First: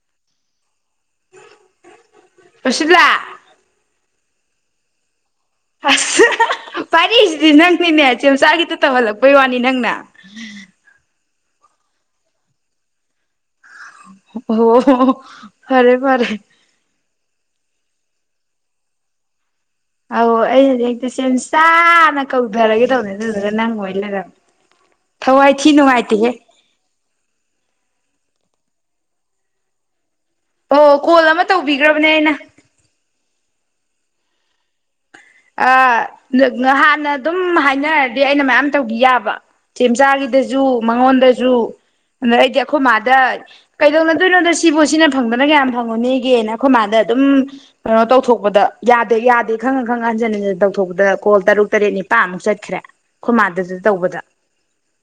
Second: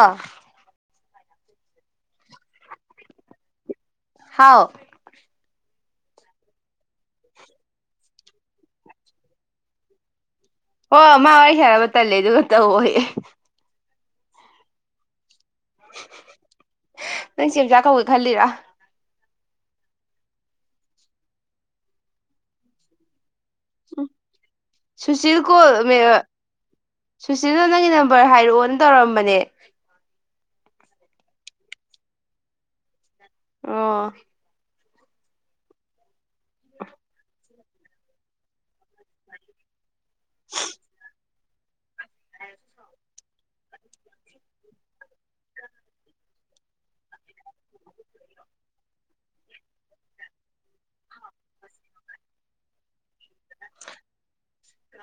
ꯑ ꯔꯁꯤꯠꯂꯥ ꯍꯥꯎ ꯄꯥꯢꯔꯩꯁꯤꯗꯤ ꯅꯪꯅꯤꯅꯦ ꯆꯦꯆꯥ ꯈꯤꯇ ꯇꯧꯍꯜꯂꯛꯄꯩ ꯋꯥꯅꯤ ꯅꯪꯅ ꯑ ꯃꯥ ꯋꯥꯔꯤ ꯁꯥꯥꯟꯅꯕ ꯇꯜꯂꯦ ꯑꯗꯨꯒ ꯇꯧ ꯑꯣ ꯐꯔꯦ ꯐꯔꯦ ꯅꯪ ꯆꯦꯝ ꯆꯥꯛ ꯀꯧꯒꯦ ꯈꯜꯂꯤꯔꯥ ꯑꯧ ꯑꯩ ꯍꯧꯖꯤ ꯍꯦꯛꯇꯤ ꯁꯦꯟꯁꯥꯅ ꯀꯧꯊꯔꯒꯦ ꯇꯧꯅꯦ ꯑꯗꯨꯗꯨꯒ ꯅꯪ ꯑꯣꯢ ꯂꯩꯔꯝꯃꯦ ꯁꯨꯁꯤꯜ ꯊꯋꯥꯏ ꯊꯤ ꯀꯣꯜ ꯅꯨꯡꯉꯥꯏꯇꯦꯍꯦ ꯚꯔ ꯍꯥꯏꯔꯛꯑꯣꯅ ꯇꯧꯔꯝꯕꯅꯦ ꯑꯣ ꯀꯣꯜ ꯑꯃ ꯇꯧꯕꯤꯈ꯭ꯔꯕꯅꯦ ꯑꯩꯅ ꯑꯣ ꯑ ꯅꯍꯥꯟꯅ ꯑꯗꯨꯝ ꯍꯥꯏꯅꯔꯗꯤ ꯑꯩꯅ ꯃꯌꯥꯝ ꯇꯧꯈꯤ ꯌꯥꯕ ꯆꯦꯝꯆꯥꯥꯛꯒꯤꯗꯖꯨ ꯃꯉꯣꯟꯗꯁꯨ ꯑꯗꯣ ꯑꯩꯗꯤ ꯑꯩꯈꯣꯏ ꯃꯥꯗ ꯀꯩꯗꯧꯅꯗꯣꯏꯅꯣꯗ ꯁꯤꯕꯨ ꯁꯤꯅ ꯐꯪꯗꯅ ꯀꯌꯥꯝ ꯐꯪꯉꯨꯅꯤꯒꯦꯅ ꯑꯩꯈꯣꯏ ꯃꯥꯗ ꯑꯗꯨꯝ ꯀꯩꯅꯣ ꯇꯧꯊꯣꯛꯄꯗ ꯌꯥꯗꯦ ꯌꯥꯗꯦ ꯈꯪ ꯈꯪ ꯍꯟꯖꯤꯟ ꯍꯟꯖꯤꯟ ꯇꯧꯊꯣꯛꯄꯗ ꯀꯣꯜ ꯇꯔꯨꯛ ꯇꯔꯦꯠ ꯅꯤꯄꯥꯃꯨꯛ ꯆꯠꯈ꯭ꯔꯦ ꯃꯥꯗꯁꯨ ꯇꯧꯕꯗ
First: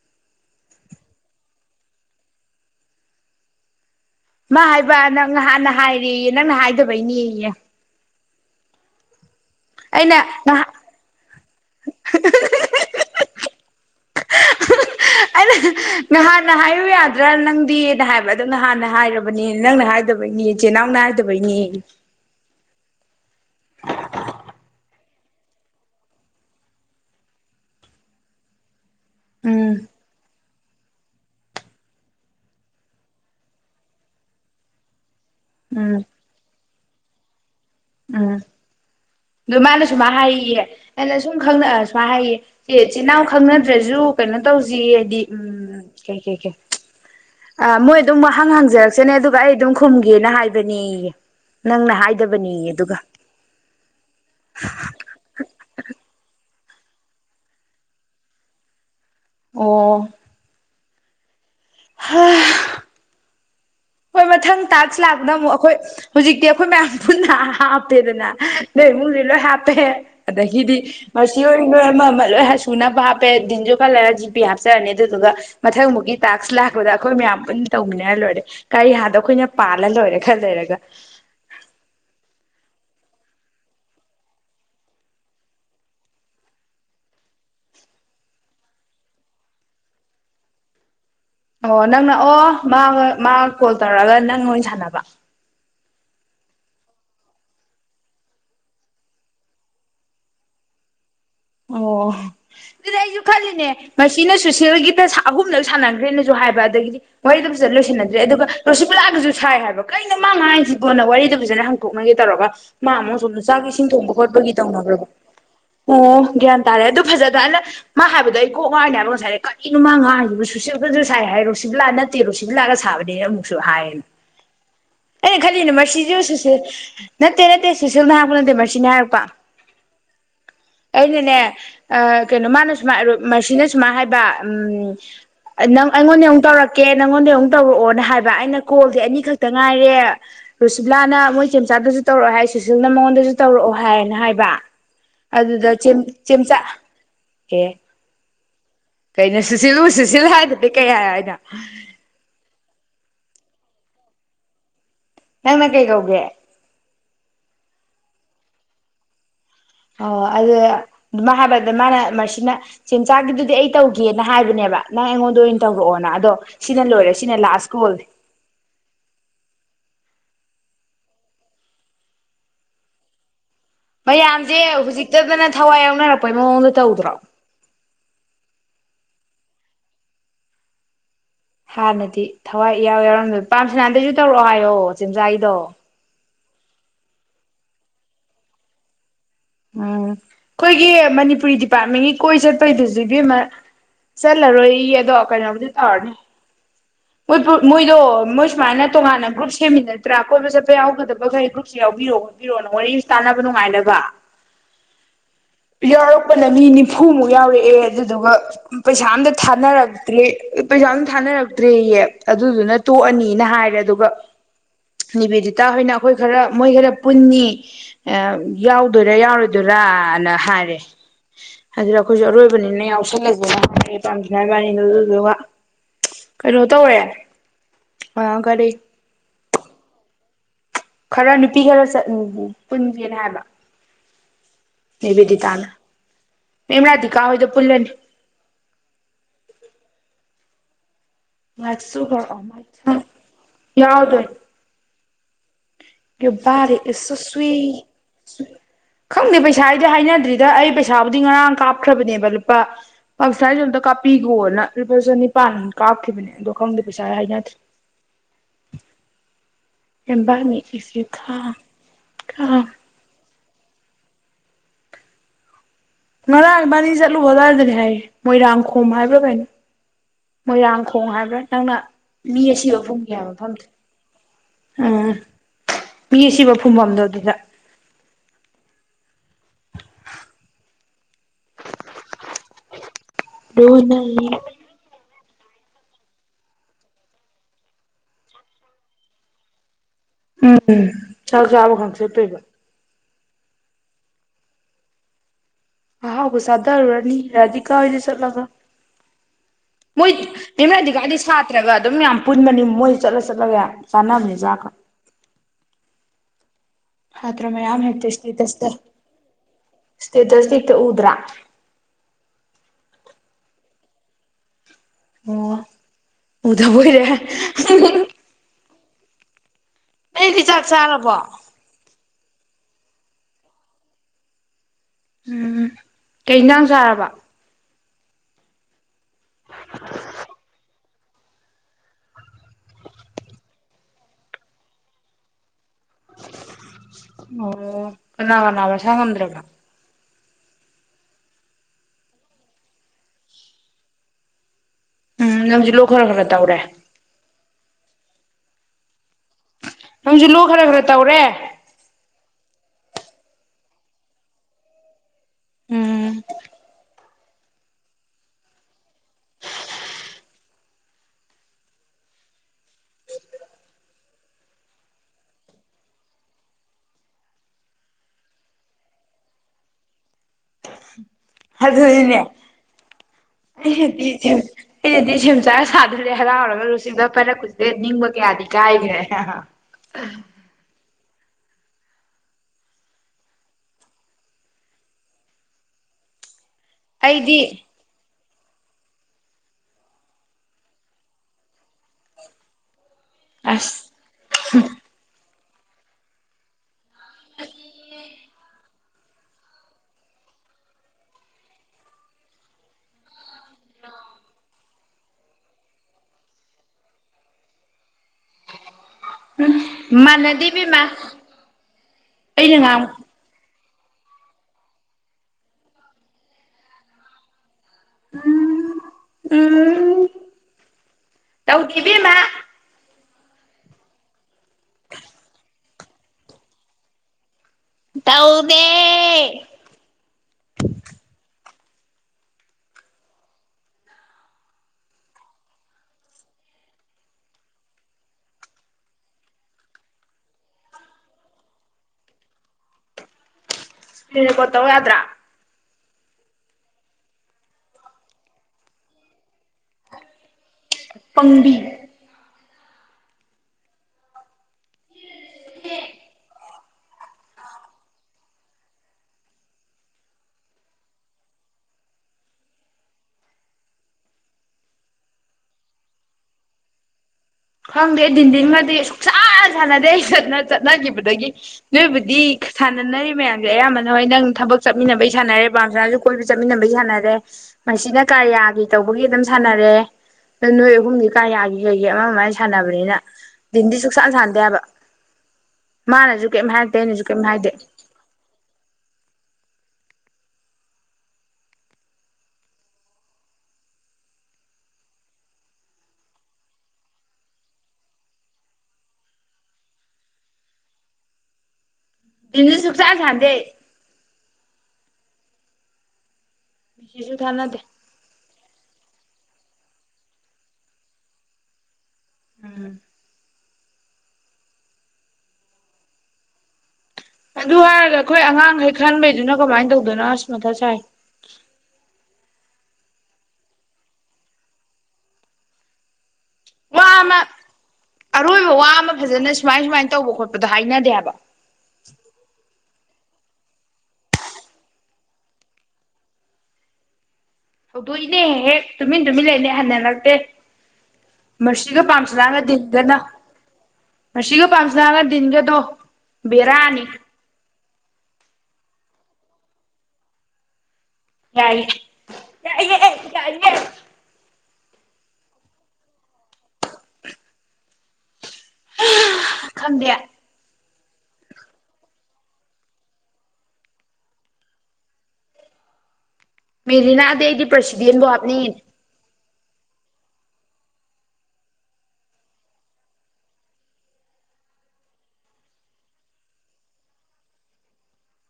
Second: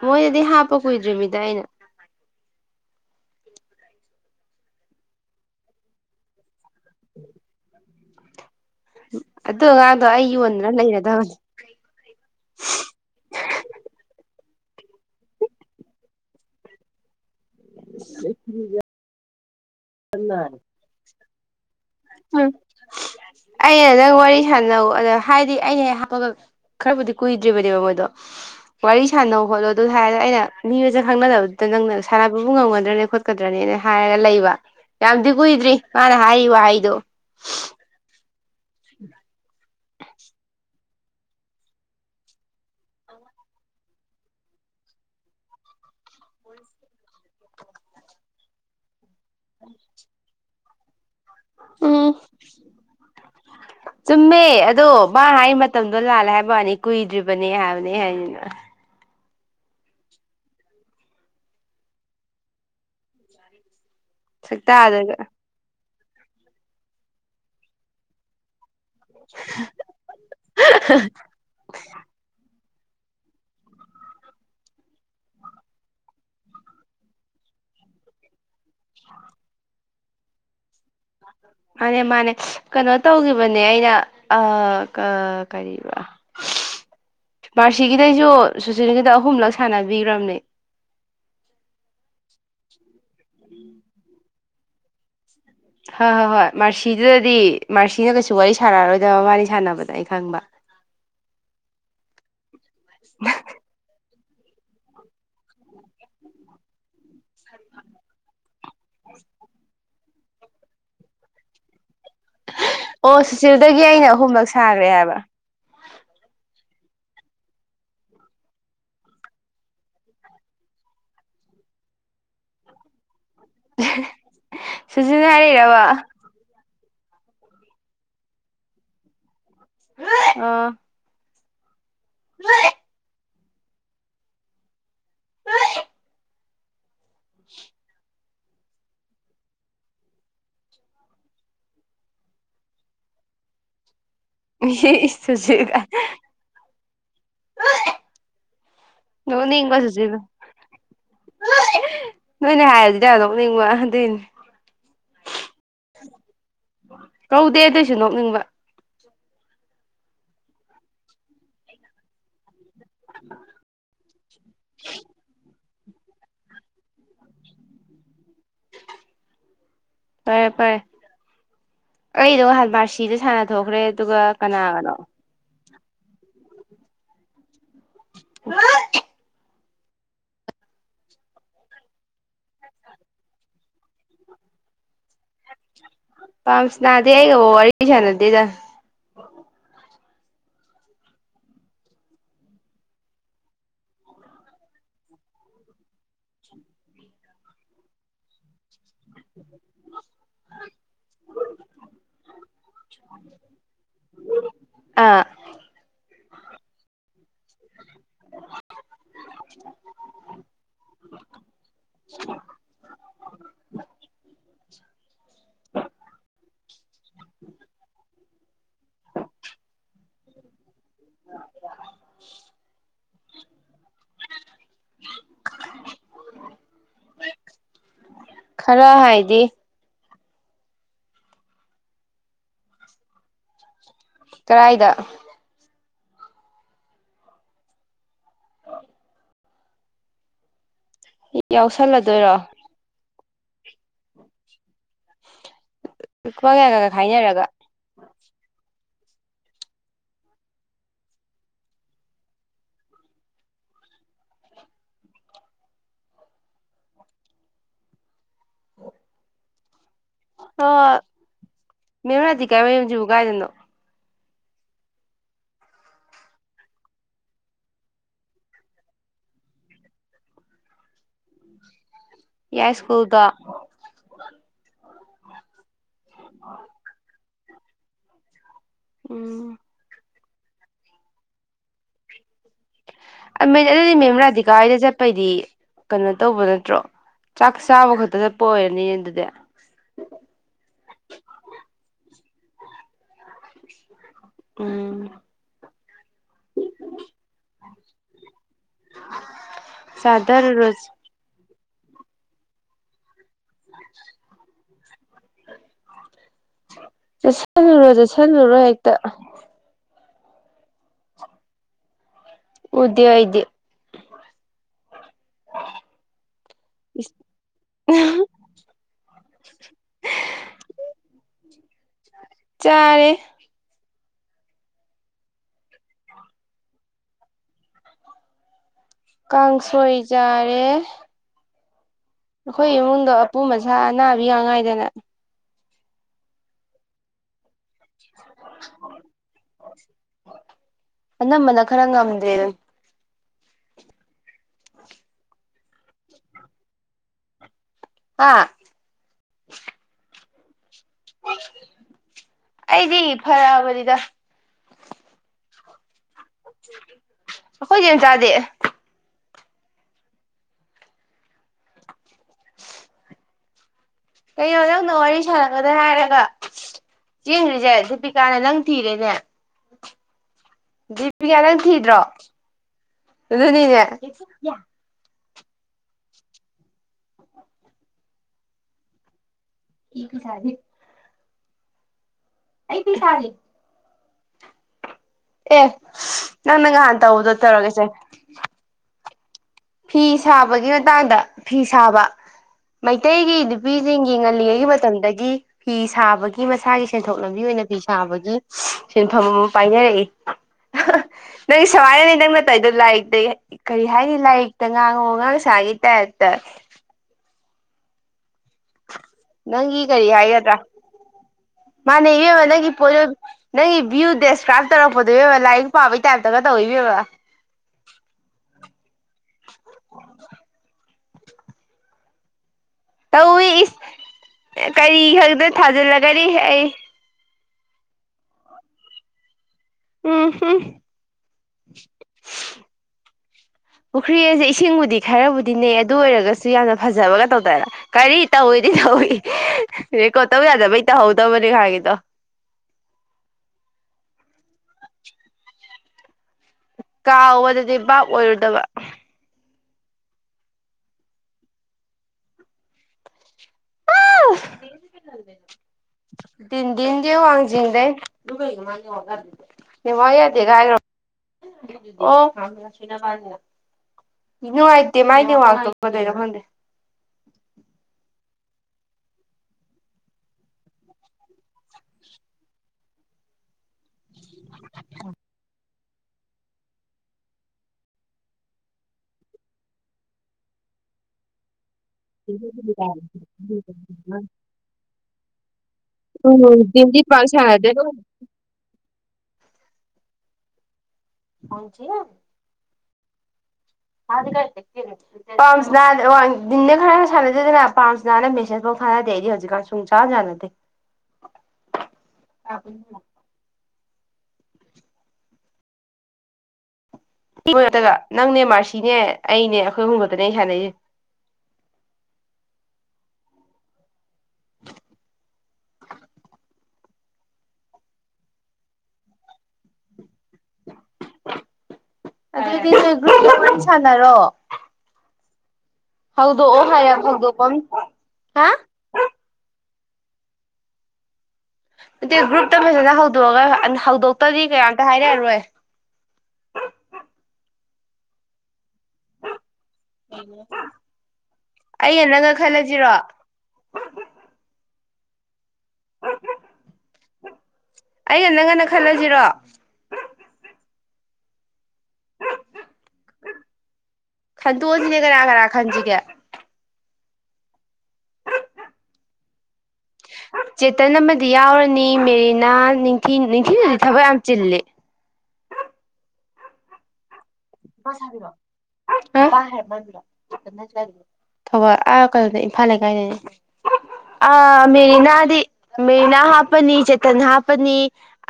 ꯃꯣꯏꯗꯗꯤ ꯍꯥꯞꯄ ꯀꯨꯏꯗ꯭ꯔꯤꯃꯤꯗ ꯑꯩꯅ ꯃꯥ ꯍꯥꯏꯕ ꯅꯪ ꯍꯥꯟꯅ ꯍꯥꯏꯔꯦꯌꯦ ꯅꯪꯅ ꯍꯥꯏꯗꯕꯩꯅꯦꯌꯦ ꯎꯝ ꯑꯗꯨꯉꯥꯡꯗꯣ ꯑꯩꯅ ꯑꯩ ꯌꯣꯟꯗꯨꯅ ꯂꯩꯔꯗꯕꯅꯤ ꯑꯩꯅ ꯅꯍꯥꯟꯅ ꯍꯥꯏꯌꯨ ꯌꯥꯗ꯭ꯔꯥ ꯅꯪꯗꯤꯅ ꯍꯥꯏꯕ ꯑꯗꯨꯝ ꯅꯍꯥꯟꯅ ꯍꯥꯏꯔꯕꯅꯤ ꯅꯪꯅ ꯍꯥꯏꯗꯕꯩꯅꯦ ꯏꯆꯦ ꯏꯅꯥꯎꯅ ꯍꯥꯏꯗꯕꯩꯅꯦ ꯎ ꯑꯩꯅ ꯅꯪ ꯋꯥꯔꯤ ꯁꯥꯟꯅꯧ ꯑꯗꯣ ꯍꯥꯏꯗꯤ ꯑꯩꯅ ꯍꯦꯛ ꯍꯥꯄꯒ ꯈꯔꯕꯨꯗꯤ ꯀꯨꯏꯗ꯭ꯔꯤꯕꯅꯦꯕ ꯃꯣꯏꯗꯣ ꯋꯥꯔꯤ ꯁꯥꯟꯅꯧ ꯈꯣꯠꯂꯣ ꯎꯝ ꯑꯗꯨ ꯍꯥꯏꯔꯒ ꯑꯩꯅ ꯃꯤ ꯃꯁꯛ ꯈꯪꯅꯗꯕꯗꯨꯗ ꯅꯪꯅ ꯁꯥꯟꯅꯕꯕꯨ ꯉꯝꯒꯗ꯭ꯔꯅꯦ ꯈꯣꯠꯀꯗ꯭ꯔꯅꯦꯅ ꯍꯥꯏꯔꯒ ꯂꯩꯕ ꯌꯥꯝꯗꯤ ꯀꯨꯏꯗ꯭ꯔꯤ ꯎꯝ ꯃꯥꯅ ꯍꯥꯏꯔꯤꯕ ꯋꯥꯍꯩꯗꯣ ꯎꯝ ꯑꯗꯨ ꯃꯥꯅ ꯁꯨꯃꯥꯏꯅ ꯍꯥꯏꯌꯦ ꯑꯩꯅ ꯁꯨꯝ ꯈꯪꯅ ꯁꯨꯃꯥꯏꯅ ꯍꯥꯏꯌꯦ ꯏ ꯏꯆꯤꯜ ꯏꯅꯥꯎ ꯈꯪꯅꯗ꯭ꯔꯁꯨ ꯀꯩꯅꯣ ꯇꯧꯁꯤ ꯍꯥꯏꯗꯤ ꯎꯝ ꯀꯩ ꯀꯩ ꯀꯩ ꯑ ꯃꯣꯏ ꯑꯗꯨꯝ ꯋꯥꯍꯪ ꯍꯥꯡꯖꯔ ꯆ ꯆꯅꯦ ꯑꯗꯨꯒ ꯑꯩ ꯑꯗꯨꯝ ꯈꯨꯝꯒꯦꯅ ꯍꯥꯏꯕꯅꯤ ꯅꯪꯅ ꯎꯝ ꯍꯥꯏꯗꯕꯅꯤ ꯑꯗꯨꯒ ꯆꯨꯝꯃꯦ ꯑꯗꯣ ꯃꯥ ꯍꯥꯏ ꯃꯇꯝꯗꯣ ꯂꯥꯜꯂꯦ ꯍꯥꯏꯕꯅꯤ ꯀꯨꯏꯗ꯭ꯔꯤꯕꯅꯦ ꯍꯥꯏꯕꯅꯦ ꯍꯥꯏꯅ ꯑꯣ ꯍ ꯍꯣꯏ ꯃꯊꯪ ꯇꯥꯛꯁ ꯁꯛꯇꯥꯗꯨꯒ ꯂꯥꯛꯄꯅ ꯑꯃꯨꯛ ꯑꯩꯈꯣꯏ ꯍꯧꯖꯤꯛꯇꯤ ꯑꯩꯈꯣꯏ ꯃꯌꯥꯝ ꯄꯨꯟꯅ ꯍꯥꯞꯄꯦꯗꯅ ꯅꯣꯏ ꯏꯃꯨꯡꯁ ꯂꯣꯏ ꯍꯥꯞꯄꯦ ꯑꯗꯒꯤꯗꯤ ꯃꯆꯤ ꯍꯣꯏ ꯂꯣꯏ ꯑꯃ ꯑꯃ ꯂꯣꯏ ꯍꯥ ꯁꯨꯅꯕ ꯍꯥꯞꯄꯦ ꯗꯤꯟꯁꯨ ꯈꯜꯂꯔꯒ ꯖꯤ ꯄꯤ ꯍꯥꯞꯆꯔꯅꯤ ꯑꯗꯨꯗꯨꯒ ꯃꯊꯪ ꯃꯨꯛꯀꯤ ꯇꯥꯛꯁ ꯂꯥꯛꯄꯗ ꯑꯩꯈꯣꯏ ꯃꯌꯥꯝ ꯄꯨ ꯇꯧꯃꯤꯟꯅꯔ ꯂꯣꯏꯔꯦ ꯀꯥꯔꯤꯌꯥꯗꯣ ꯑꯩꯈꯣꯏꯅ ꯄꯥꯜꯂ ꯂꯣꯏꯔꯦ ꯈꯔ ꯂꯩꯔꯒ ꯃꯥꯅꯦ ꯃꯥꯅꯦ ꯀꯩꯅꯣ ꯇꯧꯈꯤꯕꯅꯦ ꯑꯩꯅ ꯑ ꯀ [inaudible] ꯃꯥꯔꯁꯤꯒꯤꯗꯩꯁꯨ ꯁꯨꯁꯤꯜꯒꯤꯗ ꯑꯍꯨꯝꯂꯛ ꯁꯥꯟꯅꯕꯤꯈ꯭ꯔꯕꯅꯦ ꯑꯣ ꯅꯪꯅ ꯑꯣ ꯃꯥ ꯃꯥ ꯀꯣꯜ ꯇꯧꯔꯛꯑꯒ ꯅꯪ ꯑꯣꯏꯅ ꯁꯥꯟꯅꯕ ꯍꯣꯏ ꯍꯣꯏ ꯍꯣꯏ ꯃꯥꯔꯁꯤꯗꯨꯗꯗꯤ ꯃꯥꯔꯁꯤꯅ ꯀꯩꯁꯨ ꯋꯥꯔꯤ ꯁꯥꯟꯅꯛꯑꯔꯣꯏꯗꯕ ꯋꯥꯔꯤꯅꯤ ꯁꯥꯟꯅꯕꯗ ꯑꯩ ꯈꯪꯕ ꯑꯣ ꯑꯗꯨ ꯈꯂꯤ ꯁꯤꯅ ꯁꯨꯁꯤꯦꯜꯒꯤꯗ ꯑꯍꯨꯝꯅ ꯁꯥꯟꯅꯈ꯭ꯔꯦꯅꯁꯨ ꯍꯥꯏꯕ ꯑꯗꯒꯤꯗꯤ ꯋꯥꯔꯤꯍꯩꯗꯣ ꯐꯖꯗ ꯂꯣꯏꯁꯤꯟꯅꯗ꯭ꯔꯦ ꯑꯗꯨꯒ ꯔꯣꯁꯤ ꯄꯨꯂꯑꯒꯁꯨ ꯁꯥꯏ ꯍꯥꯏꯕ ꯀꯩꯅꯣ ꯃꯥꯡꯉ ꯍꯥꯏꯁꯤꯕꯣꯟꯅ ꯋꯥꯔꯤꯗ ꯐꯖꯅ ꯍꯪ ꯊꯣꯛꯅꯒꯦ ꯇꯧꯔꯒ ꯃꯥ ꯑꯃꯨꯛ ꯑꯣ ꯁꯣꯝꯗ ꯆꯥꯛꯒꯤ ꯁꯨꯁꯤꯜꯗꯒꯤ ꯏꯁꯤꯡ ꯑꯩꯅ ꯊꯣꯡꯕ ꯑꯍꯨꯝꯂꯛ ꯈꯣꯠꯄꯒꯤ ꯁꯥꯈ꯭ꯔꯦ ꯇꯧꯅꯕ꯭ꯔꯕ ꯍꯥꯏꯕ ꯑꯣ ꯒ꯭ꯌꯥꯟ ꯇꯥꯔꯦ ꯑꯗꯨ ꯐꯖꯗꯅ ꯑꯅ ꯃꯥ ꯍꯥꯏꯕꯗꯣ ꯑꯩ ꯀꯣꯛ ꯋꯥꯥꯏꯅꯦ ꯍꯥꯏꯕ ꯉꯁꯥꯏꯗ ꯀꯔꯤꯅꯣ ꯃꯥ ꯉꯥꯡꯔꯤꯁꯤ ꯁꯨꯁꯂꯁꯨ ꯁꯥꯏ ꯍꯥꯏ ꯑꯩ ꯔꯣꯁꯤꯕꯨ ꯂꯥꯛ ꯅꯠꯇꯦ ꯔꯣꯁꯤꯕꯤ ꯂꯥꯛꯑꯒ ꯁꯥꯕꯅꯦ ꯑꯃꯨꯛ ꯁꯨ ꯍꯥꯏꯌꯦꯅ ꯁꯨꯁꯤꯜ ꯑꯩꯅ ꯈꯜꯂꯤꯅꯦ ꯍꯥꯏꯔꯛꯏꯔꯕ ꯃꯁꯤꯁꯨꯨ ꯁꯤꯁꯦ ꯅꯠꯇꯦ ꯅꯠꯇꯦ ꯁꯨꯁꯜꯅ ꯍꯥꯏꯔꯛꯄ ꯅꯠꯇꯦ ꯃꯁꯤꯁꯤꯅ ꯍꯥꯏꯔꯛꯄ ꯑ ꯑꯩꯅꯅꯦ ꯀꯩꯅꯣ ꯃꯥꯅ ꯁꯨꯃꯥꯏꯅ ꯃꯁꯤꯅ ꯁꯨꯃꯥꯏꯅ ꯍꯥꯏꯕ ꯎꯝ ꯅꯪ ꯑꯩꯉꯣꯟꯗ ꯑꯃꯨꯛ ꯇꯧꯔꯛꯀꯦ ꯅꯉꯣꯟꯗ ꯑꯃꯨꯛ ꯇꯧꯔꯛꯑꯣꯅꯦ ꯍꯥꯏꯕ ꯑꯩꯅ ꯀꯣꯜꯗꯤ ꯑꯅꯤ ꯈꯛꯇ ꯉꯥꯏꯔꯦ ꯔꯨꯁꯤꯕꯂꯥꯅ ꯃꯣꯏ ꯆꯆꯥꯗꯁꯨ ꯇꯧꯔꯛꯑꯣꯦ ꯍꯥꯏ ꯁꯨꯁꯤꯜꯅ ꯃꯉꯣꯟꯗ ꯇꯧꯔꯛꯑꯣ ꯍꯥꯏꯌꯦꯅ ꯍꯥꯏꯕ ꯁꯨꯁꯤꯜ ꯑꯗꯨꯗ ꯆꯦꯝꯆꯥꯛ ꯑꯦ ꯀꯩꯅꯣ ꯁꯨꯁꯤꯜꯕꯨ ꯁꯨꯁꯤꯜ ꯍꯥꯏꯗꯗꯤ ꯀꯩ ꯍꯥꯏꯣ ꯍꯥꯏꯅ ꯑꯗꯨꯗꯤꯗꯧ ꯅꯤꯡꯕ ꯑꯗꯨꯅꯤ ꯅꯪ ꯃ ꯀꯩꯒ ꯍꯒꯦ ꯀꯧꯗꯦ ꯑꯗꯨꯏꯁꯨ ꯅꯣꯛꯅꯤꯡꯕ ꯑꯣ ꯑꯗꯨꯗ ꯃꯥꯥꯕꯗ ꯃꯥꯅ ꯃꯁꯤꯁꯅ ꯁꯦꯟꯖꯥꯛꯒꯤꯗꯨꯗꯤ ꯑꯩ ꯇꯧꯒꯦꯅ ꯍꯥꯏꯕꯅꯦꯕ ꯅꯪ ꯑꯩꯉꯣꯟꯗ ꯑꯣꯏꯅ ꯇꯧꯔꯛꯑꯣꯅ ꯑꯗꯣ ꯁꯤꯅ ꯂꯣꯏꯔꯦ ꯁꯤꯅ ꯂꯥꯁ ꯀꯣꯜ ꯐꯔꯦ ꯐꯔꯦ ꯑꯩꯗꯣ ꯉꯍꯥꯟ ꯃꯥꯔꯁꯤꯗ ꯁꯥꯟꯅ ꯊꯣꯛꯈ꯭ꯔꯦ ꯑꯗꯨꯒ ꯃꯌꯥꯝꯁꯦ ꯀꯅꯥꯒꯅꯣ ꯍꯧꯖꯤꯛꯇꯗꯅ ꯊꯋꯥꯏ ꯌꯥꯎꯅꯔꯛꯄꯩ ꯃꯑꯣꯡꯗ ꯇꯧꯗ꯭ꯔꯣ ꯍ ꯍꯥꯟꯅꯗꯤ ꯊꯋꯥꯏ ꯌꯥꯎ ꯌꯥꯎꯔꯝꯗꯕ ꯄꯥꯝꯁꯤ ꯅꯍꯥꯟꯟꯗꯩꯁꯨ ꯇꯧꯔꯛꯑꯣ ꯍꯥꯏꯌꯣ ꯆꯤꯟꯖꯥꯛꯒꯤꯗꯣ ꯄꯝꯁꯅꯥꯗꯒ ꯋꯥꯔꯤ ꯋꯥꯔꯤꯁꯅꯗꯦꯗ ꯎꯝ ꯑꯩꯈꯣꯏꯒꯤ ꯃꯅꯤꯄꯨꯔꯤ ꯗꯤꯄꯥꯔꯠꯃꯦꯟꯒꯤ ꯀꯣꯏ ꯆꯠꯄꯩꯗꯨꯁꯨ ꯏꯕꯦꯝꯃ ꯆꯠꯂꯔꯣꯏ ꯏ ꯑꯗꯣ ꯀꯩꯅꯣꯕꯨꯗꯤ ꯇꯧꯔꯅꯤ [unintelligible] ꯃꯣꯏ ꯃꯣꯏꯁꯨ ꯃꯥꯏꯅ ꯇꯣꯉꯥꯟꯅ ꯒ꯭ꯔꯨꯞ ꯁꯦꯝꯃꯤꯟꯅꯗ꯭ꯔꯥ ꯀꯣꯏꯕ ꯆꯠꯄ ꯌꯥꯎꯒꯗꯕꯈꯩ ꯒ꯭ꯔꯨꯞꯁ ꯌꯥꯎꯕꯤꯔꯣ ꯈꯣꯠꯄꯤꯔꯛꯑꯣ ꯅ ꯋꯥꯔꯤꯁꯨ ꯇꯥꯟꯅꯕ ꯅꯨꯡꯉꯥꯏꯅꯕ ꯑꯥ ꯌꯥꯎꯔꯛꯄꯅ ꯃꯤ ꯅꯤꯐꯨꯃꯨꯛ ꯌꯥꯎꯔꯛꯑꯦ ꯑꯗꯨꯗꯨꯒ ꯄꯩꯁꯥ ꯑꯝꯇ ꯊꯥꯅꯔꯛꯇ꯭ꯔꯦ ꯄꯩꯁꯥ ꯑꯝꯇ ꯊꯥꯅꯔ ꯇ꯭ꯔꯦꯌꯦ ꯑꯗꯨꯗꯨꯅ ꯇꯣꯛꯑꯅꯤꯅ ꯍꯥꯏꯔꯦ ꯑꯗꯨꯒ ꯅꯤꯕꯦꯗꯤꯇꯥ ꯍꯣꯏꯅ ꯑꯩꯈꯣꯏ ꯈꯔ ꯃꯣꯏ ꯈꯔ ꯄꯨꯟꯅꯤ ꯌꯥꯎꯗꯣꯏꯔꯥ ꯌꯥꯎꯔꯣꯏꯗꯣꯏꯔꯥ ꯍꯥꯏꯔꯦ ꯑꯗꯨꯗ ꯑꯩꯈꯣꯏꯁꯨ ꯑꯔꯣꯏꯕꯅꯤꯅ ꯌꯥꯎꯁꯜꯂꯁꯦ ꯄꯥꯝꯁꯤꯅ ꯋꯥꯅꯤꯗ ꯑꯗꯨ ꯀꯩꯅꯣ ꯇꯧꯋꯦ ꯑꯥ ꯀꯔꯤ ꯈꯔ ꯍꯥꯏꯗꯤ ꯈꯔ ꯅꯨꯄꯤ ꯈꯔ ꯄꯨꯟꯒꯦꯅ ꯍꯥꯏꯕ ꯀꯗꯥꯏꯗ ꯕꯦꯗꯤ ꯇꯅ ꯃꯤꯔꯥꯗꯤ ꯀꯥ ꯑꯣꯏꯣꯏꯗ ꯄꯨꯂꯅꯤ ꯃꯠꯁꯨ ꯌꯥꯎꯁꯜꯂꯗꯣꯏꯔꯣ ꯍ ꯌꯥꯎꯗꯣꯏ [unintelligible] ꯌ ꯂꯨꯄꯥ ꯔꯦ ꯀꯌꯥꯒ ꯏꯁꯁꯨ ꯈꯥꯏꯅꯔꯒ ꯁꯏ ꯈꯪꯗꯦ ꯄꯩꯁꯥ ꯑꯩꯗꯤ ꯍꯥꯏꯅꯗ꯭ꯔꯤꯗ ꯑꯩ ꯄꯩꯁꯥꯕꯨꯗꯤ ꯉꯔꯥꯡ ꯀꯥꯞꯈ꯭ꯔꯕꯅꯦꯕ ꯂꯨꯄꯥ ꯄꯞꯁꯥꯏꯁ ꯑꯝꯇ ꯀꯥꯞꯄꯤ ꯄꯤꯒꯣꯅꯨꯄꯥꯁ ꯅꯤꯄꯥꯟ ꯀꯥꯞꯈꯤꯕꯅꯦ ꯑꯗꯣ ꯈꯪꯗꯦ ꯄꯩꯁꯥ ꯍꯥꯏꯅꯗ꯭ꯔꯦ [unintelligible] ꯑꯣ ꯃꯅꯥ ꯀꯝ ꯀꯥꯏꯖꯤ ꯎ ꯀꯥꯏꯗꯅꯣ ꯉꯔꯥꯡꯕꯥꯅꯤ ꯆꯠꯂꯨꯕ ꯑꯗꯨꯋꯥꯏꯗꯗꯤ ꯍꯥꯏꯌꯦ ꯃꯣꯏꯔꯥꯡꯈꯣꯝ ꯍꯥꯏꯕ꯭ꯔꯥ ꯀꯩꯅꯣ ꯃꯣꯏꯔꯥꯡꯈꯣꯡ ꯍꯥꯏꯕ꯭ꯔꯥ ꯅꯪꯅ ꯃꯤ ꯌꯥꯏ ꯑꯁꯤꯕ ꯐꯨꯝꯒꯤ ꯁ꯭ꯀꯨꯜꯗꯣ ꯍꯥꯏꯕ ꯃꯐꯝꯗꯨ ꯎꯝ ꯃꯤ ꯑꯁꯤꯕ ꯐꯨꯝꯐꯝꯗꯣ ꯑꯗꯨꯗ ꯎꯝ ꯃ ꯎꯝ ꯑꯗꯨꯗꯤ ꯃꯦꯝ ꯔꯥꯙꯤꯀꯥ ꯍꯣꯏꯗ ꯆꯠꯄꯩꯗꯤ ꯀꯩꯅꯣ ꯇꯧꯕ ꯅꯠꯇ꯭ꯔꯣ ꯆꯥꯛ ꯆꯥꯕ ꯈꯛꯇ ꯆꯠꯄ ꯑꯣꯏꯔꯅꯤ ꯑꯗꯨꯗꯤ ꯎꯝ ꯎꯝ ꯆꯥꯛ ꯆꯥꯕ ꯈꯛ ꯆꯠꯇꯣꯏꯕ ꯎꯝ ꯑꯥꯎꯕꯨ ꯁꯥꯗꯔ ꯔꯅꯤ ꯔꯙ ꯀꯥ ꯑꯣꯏꯗꯤ ꯆꯠꯂꯒ ꯃꯣꯏ ꯆꯥꯊꯔꯨꯔꯣ ꯗꯤꯗꯤ ꯁꯥ ꯅꯠꯇ꯭ꯔꯒ ꯑꯗꯨꯝ ꯌꯥꯝ ꯄꯨꯟꯕꯅꯤ ꯃꯣꯏ ꯆꯠꯂ ꯆꯠꯂꯒ ꯌꯥꯝ ꯆꯥꯟꯅꯕꯅꯤ ꯆꯖꯥꯛ ꯈ ꯍꯥ ꯇ꯭ꯔ ꯃꯌꯥꯝꯝ ꯆꯠꯁꯜꯂꯨꯔꯣ ꯍꯦꯇꯦ ꯏꯁꯇ ꯆꯠꯁꯜꯂꯨꯔꯣ ꯇꯁꯇ ꯍꯦꯛꯇ ꯁꯇꯦꯇꯁꯇꯇ ꯎꯗ꯭ꯔꯥ ꯎꯗꯦ ꯑꯩꯗꯤ ꯑꯣ ꯎꯗꯕꯨꯔꯦ [unintelligible] ꯅꯗꯤ ꯆꯥꯛ ꯆꯥꯔꯕꯣ ꯆꯔꯦ ꯎꯝ ꯀꯩ ꯌꯦꯟꯖꯥꯡ ꯆꯥꯔꯕ ꯀꯥꯡ ꯁꯣꯏꯖꯔꯦ ꯑꯩꯈꯣꯏ ꯏꯃꯨꯡꯗꯣ ꯑꯄꯨꯝꯕ ꯁꯥ ꯑꯅꯥꯕꯌꯥ ꯉꯥꯏꯗꯅ ꯑꯣ ꯀꯅꯥꯅꯥꯕꯁꯥ ꯁꯗ꯭ꯔꯕ ꯑꯅꯝꯕꯅ ꯈꯔ ꯉꯝꯗ꯭ꯔꯦꯗ ꯎꯝ ꯅꯪꯁꯤꯂꯣ ꯈꯔ ꯈꯔ ꯇꯧꯔꯦ ꯑꯥ ꯅꯪꯁꯨ ꯂꯨ ꯈꯔ ꯈꯔ ꯇꯧꯔꯦ ꯑꯩꯗꯤ ꯐꯔꯑꯕꯅꯤꯗ ꯎꯝ ꯑꯩꯈꯣꯏ ꯌꯥꯝꯝ ꯆꯥꯗꯦ ꯀꯩꯅꯣ ꯅꯪꯅ ꯋꯥꯔꯤ ꯁꯥꯟꯅꯒꯗ꯭ꯔ ꯍꯥꯏꯔꯒ ꯆꯦꯟꯈ꯭ꯔꯤꯁꯦ ꯗꯤꯄꯤꯀꯥꯅꯦ ꯅꯪ ꯊꯤꯔꯦꯅꯦ [unintelligible] ꯒꯤ ꯑꯗꯨꯅꯤꯅꯦ ꯑꯗꯨꯗꯟꯅꯦꯩꯅ ꯆꯥ ꯁꯥꯗꯨꯗꯤꯦ ꯍꯔꯥꯎꯔꯒ ꯔꯨꯁꯤꯗ ꯄꯥꯏꯔꯛꯄꯨꯁꯤꯦ ꯅꯤꯡꯕ ꯀꯌꯥꯗꯤ ꯀꯥꯏꯈ꯭ꯔꯦ ꯁꯥꯦ ꯑꯩꯗꯤꯁꯂꯤ ꯑꯦ ꯅꯪꯅ ꯉꯍꯥꯟ ꯇꯧꯕꯗꯣ ꯑꯩꯗꯤ ꯇꯧꯔꯒꯁꯦ ꯐꯤ ꯁꯥꯕꯒꯤ ꯃꯇꯥꯡꯗ ꯐꯤ ꯁꯥꯕ ꯃꯩꯇꯩꯒꯤ ꯑꯁ ꯅꯨꯄꯤꯁꯤꯡꯒꯤ ꯉꯜꯂꯤꯉꯩꯒꯤ ꯃꯇꯝꯗꯒꯤ ꯐꯤ ꯁꯥꯕꯒꯤ ꯃꯁꯥꯒꯤ ꯁꯦꯟꯊꯣꯛ ꯂꯝꯕꯤ ꯑꯣꯏꯅ ꯐꯤ ꯁꯥꯕꯒꯤ ꯁꯦꯟꯐꯝ ꯑꯃ ꯄꯥꯏꯅꯔꯛꯏ ꯅꯪ ꯁꯃꯥꯏꯅꯅꯦ ꯅꯪ ꯅꯠꯇ ꯇꯧ ꯑꯩꯗꯣ ꯂꯥꯏꯔꯤꯛꯇꯇꯩ ꯀꯔꯤ ꯍꯥꯏꯅꯤ ꯂꯥꯏꯔꯤꯛ ꯇ ꯉꯥꯡ ꯎꯉꯥꯡ ꯁꯒꯤꯇ ꯑꯦꯛꯇ ꯅꯪꯪꯒꯤ ꯀꯔꯤ ꯍꯥꯏ ꯃꯥꯟꯅꯗꯦ ꯑꯗ꯭ꯔ ꯏꯕꯦꯝꯃ ꯃꯥꯅꯦ ꯏꯦ ꯑꯩꯅ ꯋꯥꯅꯒ ꯏ ꯉꯥꯡ ꯄꯣ ꯅꯪꯒꯤ ꯚꯤꯌꯨ ꯗꯦꯁꯀ꯭ꯔꯥꯏꯞ ꯇꯧꯔꯛꯄꯗꯨꯕ ꯂꯥꯏꯔꯤꯛ ꯄꯥꯕꯩ ꯇꯥꯏꯞꯇꯒ ꯇꯧꯤꯕꯕ ꯎꯝ ꯎꯝ ꯇꯧ ꯊꯈꯤꯕꯤ ꯃꯥ ꯇꯧꯋꯤ ꯏꯁ ꯀꯔꯤ ꯈꯛꯇ ꯊꯥꯖꯤꯜꯂꯒꯅꯤ ꯑꯩ ꯇꯎꯗꯦ ꯎꯝ ꯍꯝ [unintelligible] ꯄꯨꯈ꯭ꯔꯤ ꯑꯁꯦ ꯏꯁꯤꯡꯕꯨꯗꯤ ꯈꯔꯕꯨꯗꯤꯅꯦ ꯑꯗꯨ ꯑꯣꯏꯔꯒꯁꯨ ꯌꯥꯝꯅ ꯐꯖꯕꯒ ꯇꯧꯗꯅ ꯀꯔꯤ ꯇꯧꯋꯤꯗꯤ ꯍꯧꯧꯏ ꯔꯦꯀꯣꯔꯠ ꯇꯧ ꯌꯥꯗꯕꯩ ꯇꯧꯍꯧꯗꯕꯅꯦ ꯈꯒꯤꯗꯣ ꯁꯤ ꯀꯠꯇꯕ ꯌꯥꯗ꯭ꯔꯥ ꯀꯥꯎꯕꯗꯗꯤ ꯚꯥꯞ ꯑꯣꯏꯔꯨꯗꯕ ꯄꯪꯕꯤ ꯑ ꯍ ꯇꯤꯟꯗꯤꯤꯟꯒꯤ ꯋꯥꯡꯖꯤꯡꯗꯩ ꯋꯥ ꯌꯥꯗꯦ ꯀꯥꯏꯈ꯭ꯔꯣ ꯁꯅ ꯣ ꯑꯥꯏꯇꯦ ꯃꯥꯏꯅꯇ ꯃꯗ ꯍꯗꯦ ꯈꯪꯗꯦ ꯑꯩ ꯟꯗꯤꯟꯒꯗꯤ ꯁꯨꯡꯁꯥꯟꯅ ꯁꯥꯟꯅꯗꯦ ꯑꯩ ꯆꯠꯅꯈꯤꯕꯗꯒꯤ ꯅꯣꯏꯕꯨꯗꯤ ꯁꯥꯟꯅꯅꯔꯤꯕ ꯃꯌꯥꯝꯁꯦ ꯑꯌꯥꯝꯕꯅ ꯍꯣꯏ ꯅꯪ ꯊꯕꯛ ꯆꯠꯃꯤꯟꯅꯕꯩ ꯁꯥꯟꯅꯔꯦ ꯄꯥꯝꯖꯥꯁꯨ ꯀꯣꯏꯕ ꯆꯠꯃꯤꯟꯅꯕꯒꯤ ꯁꯥꯟꯅꯔꯦ ꯃꯁꯤꯅ ꯀꯔꯤꯌꯥꯒꯤ ꯇꯧꯕꯒꯤ ꯑꯗꯨꯝ ꯁꯥꯟꯅꯔꯦ ꯅ ꯅꯣꯏ ꯑꯍꯨꯝꯗꯤ ꯀꯥ ꯌꯥꯈꯤꯦ ꯀꯩꯒꯤꯦ ꯑꯃ ꯑꯃ ꯁꯥꯟꯅꯕꯅꯤꯅ ꯗꯤꯟꯗꯤ ꯁꯨꯡꯛꯁꯥꯟꯅ ꯁꯥꯟꯅꯗꯦꯕ ꯎꯝ ꯕꯦꯟꯛꯀꯤ ꯄꯥꯁ ꯍꯥꯏꯗꯦ ꯁꯥꯔꯗꯤ ꯍꯟꯁꯤ ꯈꯔ ꯁꯗꯗꯅ ꯄꯁꯅꯥꯅꯁ ꯈꯔ ꯍꯦꯔꯤ ꯍꯧꯖꯤꯛ ꯀꯥꯟ ꯁꯨꯝ ꯆꯥꯖꯅꯗꯤ [unintelligible] ꯗꯤꯁꯨ ꯆꯥ ꯆꯗꯦ ꯁꯨ ꯊꯥꯅꯗꯦ ꯅꯠꯇꯒ ꯅꯪꯅꯦ ꯃꯥꯔꯁꯤꯅꯦ ꯑꯩꯅꯦ ꯑꯩꯈꯣꯏ ꯈꯣꯡꯒꯠꯇꯅꯦ ꯑꯩ ꯁꯥꯟꯅꯩꯁꯦ ꯎꯝ ꯑꯗꯨ ꯍꯥꯏꯔꯒ ꯑꯩꯈꯣꯏ ꯑꯉꯥꯡꯈꯩ ꯈꯟꯕꯩꯗꯨꯅ ꯀꯃꯥꯏꯅ ꯇꯧꯗꯣꯏꯅꯣ ꯑꯁ ꯃꯊꯥ ꯁꯥꯏ [unintelligible] [unintelligible] ꯋꯥꯔꯤ ꯁꯅꯔꯣ ꯋꯥ ꯑꯃ ꯍꯧꯗꯣꯛꯐꯝ ꯍꯥ ꯑꯔꯣꯏꯕ ꯋꯥ ꯑꯃ ꯐꯖꯅ ꯁꯨꯃꯥꯏ ꯁꯨꯃꯥꯏꯅ ꯇꯧꯕ ꯈꯣꯠꯄꯗꯣ ꯍꯥꯏꯅꯗꯦꯕ ꯅꯠꯇꯦ ꯒꯔꯨꯞ ꯍꯛꯇ ꯐꯖꯅ ꯍꯧꯗꯣꯛꯑꯒ ꯍꯧꯗꯣꯛꯇ꯭ꯔꯗꯤ ꯀꯌꯥꯝꯇ ꯍꯥꯏꯔꯑꯔꯣꯏ ꯍꯧꯗꯣꯛꯏꯅꯦꯍ ꯍꯦꯛ ꯇꯨꯃꯤꯟ ꯇꯨꯃꯤꯟ ꯂꯩꯅꯦ ꯍꯟꯅꯂꯛꯇꯦ ꯃꯁꯤꯒ ꯑꯩꯒ ꯅꯪꯒ ꯄꯥꯝꯁꯤꯂꯒ ꯈꯜꯂꯁꯤꯔꯣ ꯒꯅ ꯃꯁꯤꯒ ꯄꯥꯝ ꯅ ꯤꯟꯒꯦꯗꯣ ꯕꯤꯔꯥꯅꯤ ꯑꯩꯅꯟꯅꯪ ꯉꯟꯅ ꯈꯜꯂꯁꯤꯔꯣ ꯌꯥꯏ ꯌꯥꯏ ꯌꯥꯏ ꯈꯟꯗꯣꯛꯑꯁꯤꯅꯦ ꯀꯔꯥ ꯀꯔꯥ ꯈꯟꯁꯤꯒꯦ ꯈꯪꯗꯦ ꯆꯦꯇꯟ ꯑꯃꯗꯤ ꯌꯥꯎꯔꯅꯤ ꯃꯦꯔꯤꯅꯥ ꯅꯤꯡꯊꯤ ꯅꯤꯡꯊꯤꯅꯗꯤ ꯊꯕꯛ ꯌꯥꯝ ꯆꯤꯜꯂꯤ ꯃꯦꯔꯤ ꯅꯅꯥꯗꯗꯤ ꯄ꯭ꯔꯁꯗꯦꯟꯕꯨ ꯍꯄꯡꯉꯤꯅꯦ ꯊꯕꯥ ꯑ ꯀꯩꯅ ꯏꯝꯐꯥꯜ ꯂꯩ ꯀꯥꯏꯗꯗꯤ ꯑ ꯃꯦꯔꯤꯅꯥꯗꯤ ꯃꯦꯔꯤꯅꯥ ꯍꯥꯞꯄꯅꯤ ꯆꯇꯟ ꯍꯥꯞꯄꯅꯤ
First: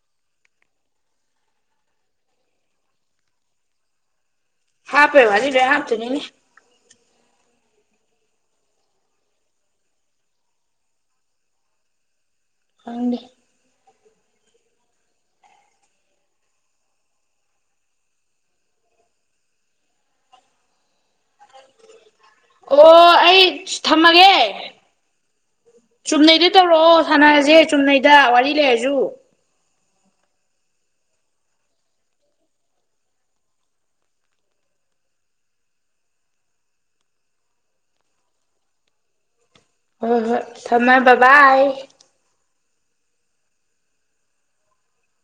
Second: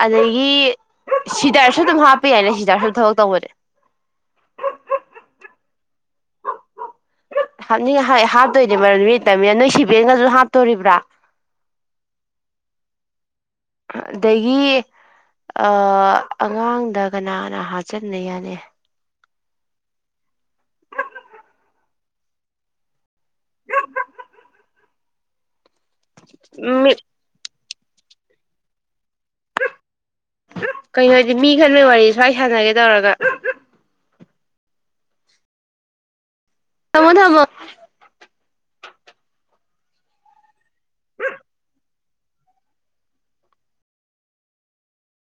ꯑꯗꯒꯤ ꯁꯤꯗꯥꯔꯁꯨ ꯑꯗꯨꯝ ꯍꯥꯞꯄ ꯌꯥꯏꯅꯦ ꯁꯤꯗꯔꯁꯨ ꯑꯗꯨꯝ ꯊꯕꯛ ꯇꯧꯕꯅꯦ [unintelligible] ꯍꯥꯄꯦꯕꯖꯤꯕ ꯍꯥꯞꯇꯅꯤꯅꯦ ꯍꯥꯞꯅꯤꯡꯉ ꯍꯥꯞꯇꯣꯏꯗꯤ ꯃꯔꯝꯗꯤ ꯂꯩꯇꯕꯅꯤꯅ ꯅꯣꯏ ꯁꯤꯕꯦꯟꯒꯁꯨ ꯍꯥꯞꯇꯣꯔꯤꯕ꯭ꯔꯥ [unintelligible] ꯎꯗꯤ ꯑꯗꯒꯤ ꯑ ꯑꯉꯥꯡꯗ ꯀꯅꯥꯅ ꯍꯥꯞꯆꯟꯅ ꯌꯥꯅꯤ ꯑꯣ ꯑꯩ ꯊꯝꯃꯒꯦ ꯆꯨꯝꯅꯩꯗ ꯃꯤ ꯇꯧꯔꯛꯑꯣ ꯁꯥꯟꯅꯔꯁꯦ ꯆꯨꯝꯅꯩꯗ ꯋꯥꯔꯤ ꯂꯩꯔꯁꯨ ꯀꯩꯅꯣ ꯍꯥꯏꯗꯤ ꯃꯤ ꯈꯔꯅ ꯋꯥꯔꯤ ꯁ꯭ꯋꯥꯏ ꯁꯥꯟꯅꯒꯦ ꯇꯧꯔꯒ ꯊꯃꯣ ꯊꯃꯣ ꯍ ꯍꯣꯏ ꯊꯝꯃꯃꯦ ꯕꯥꯥꯏ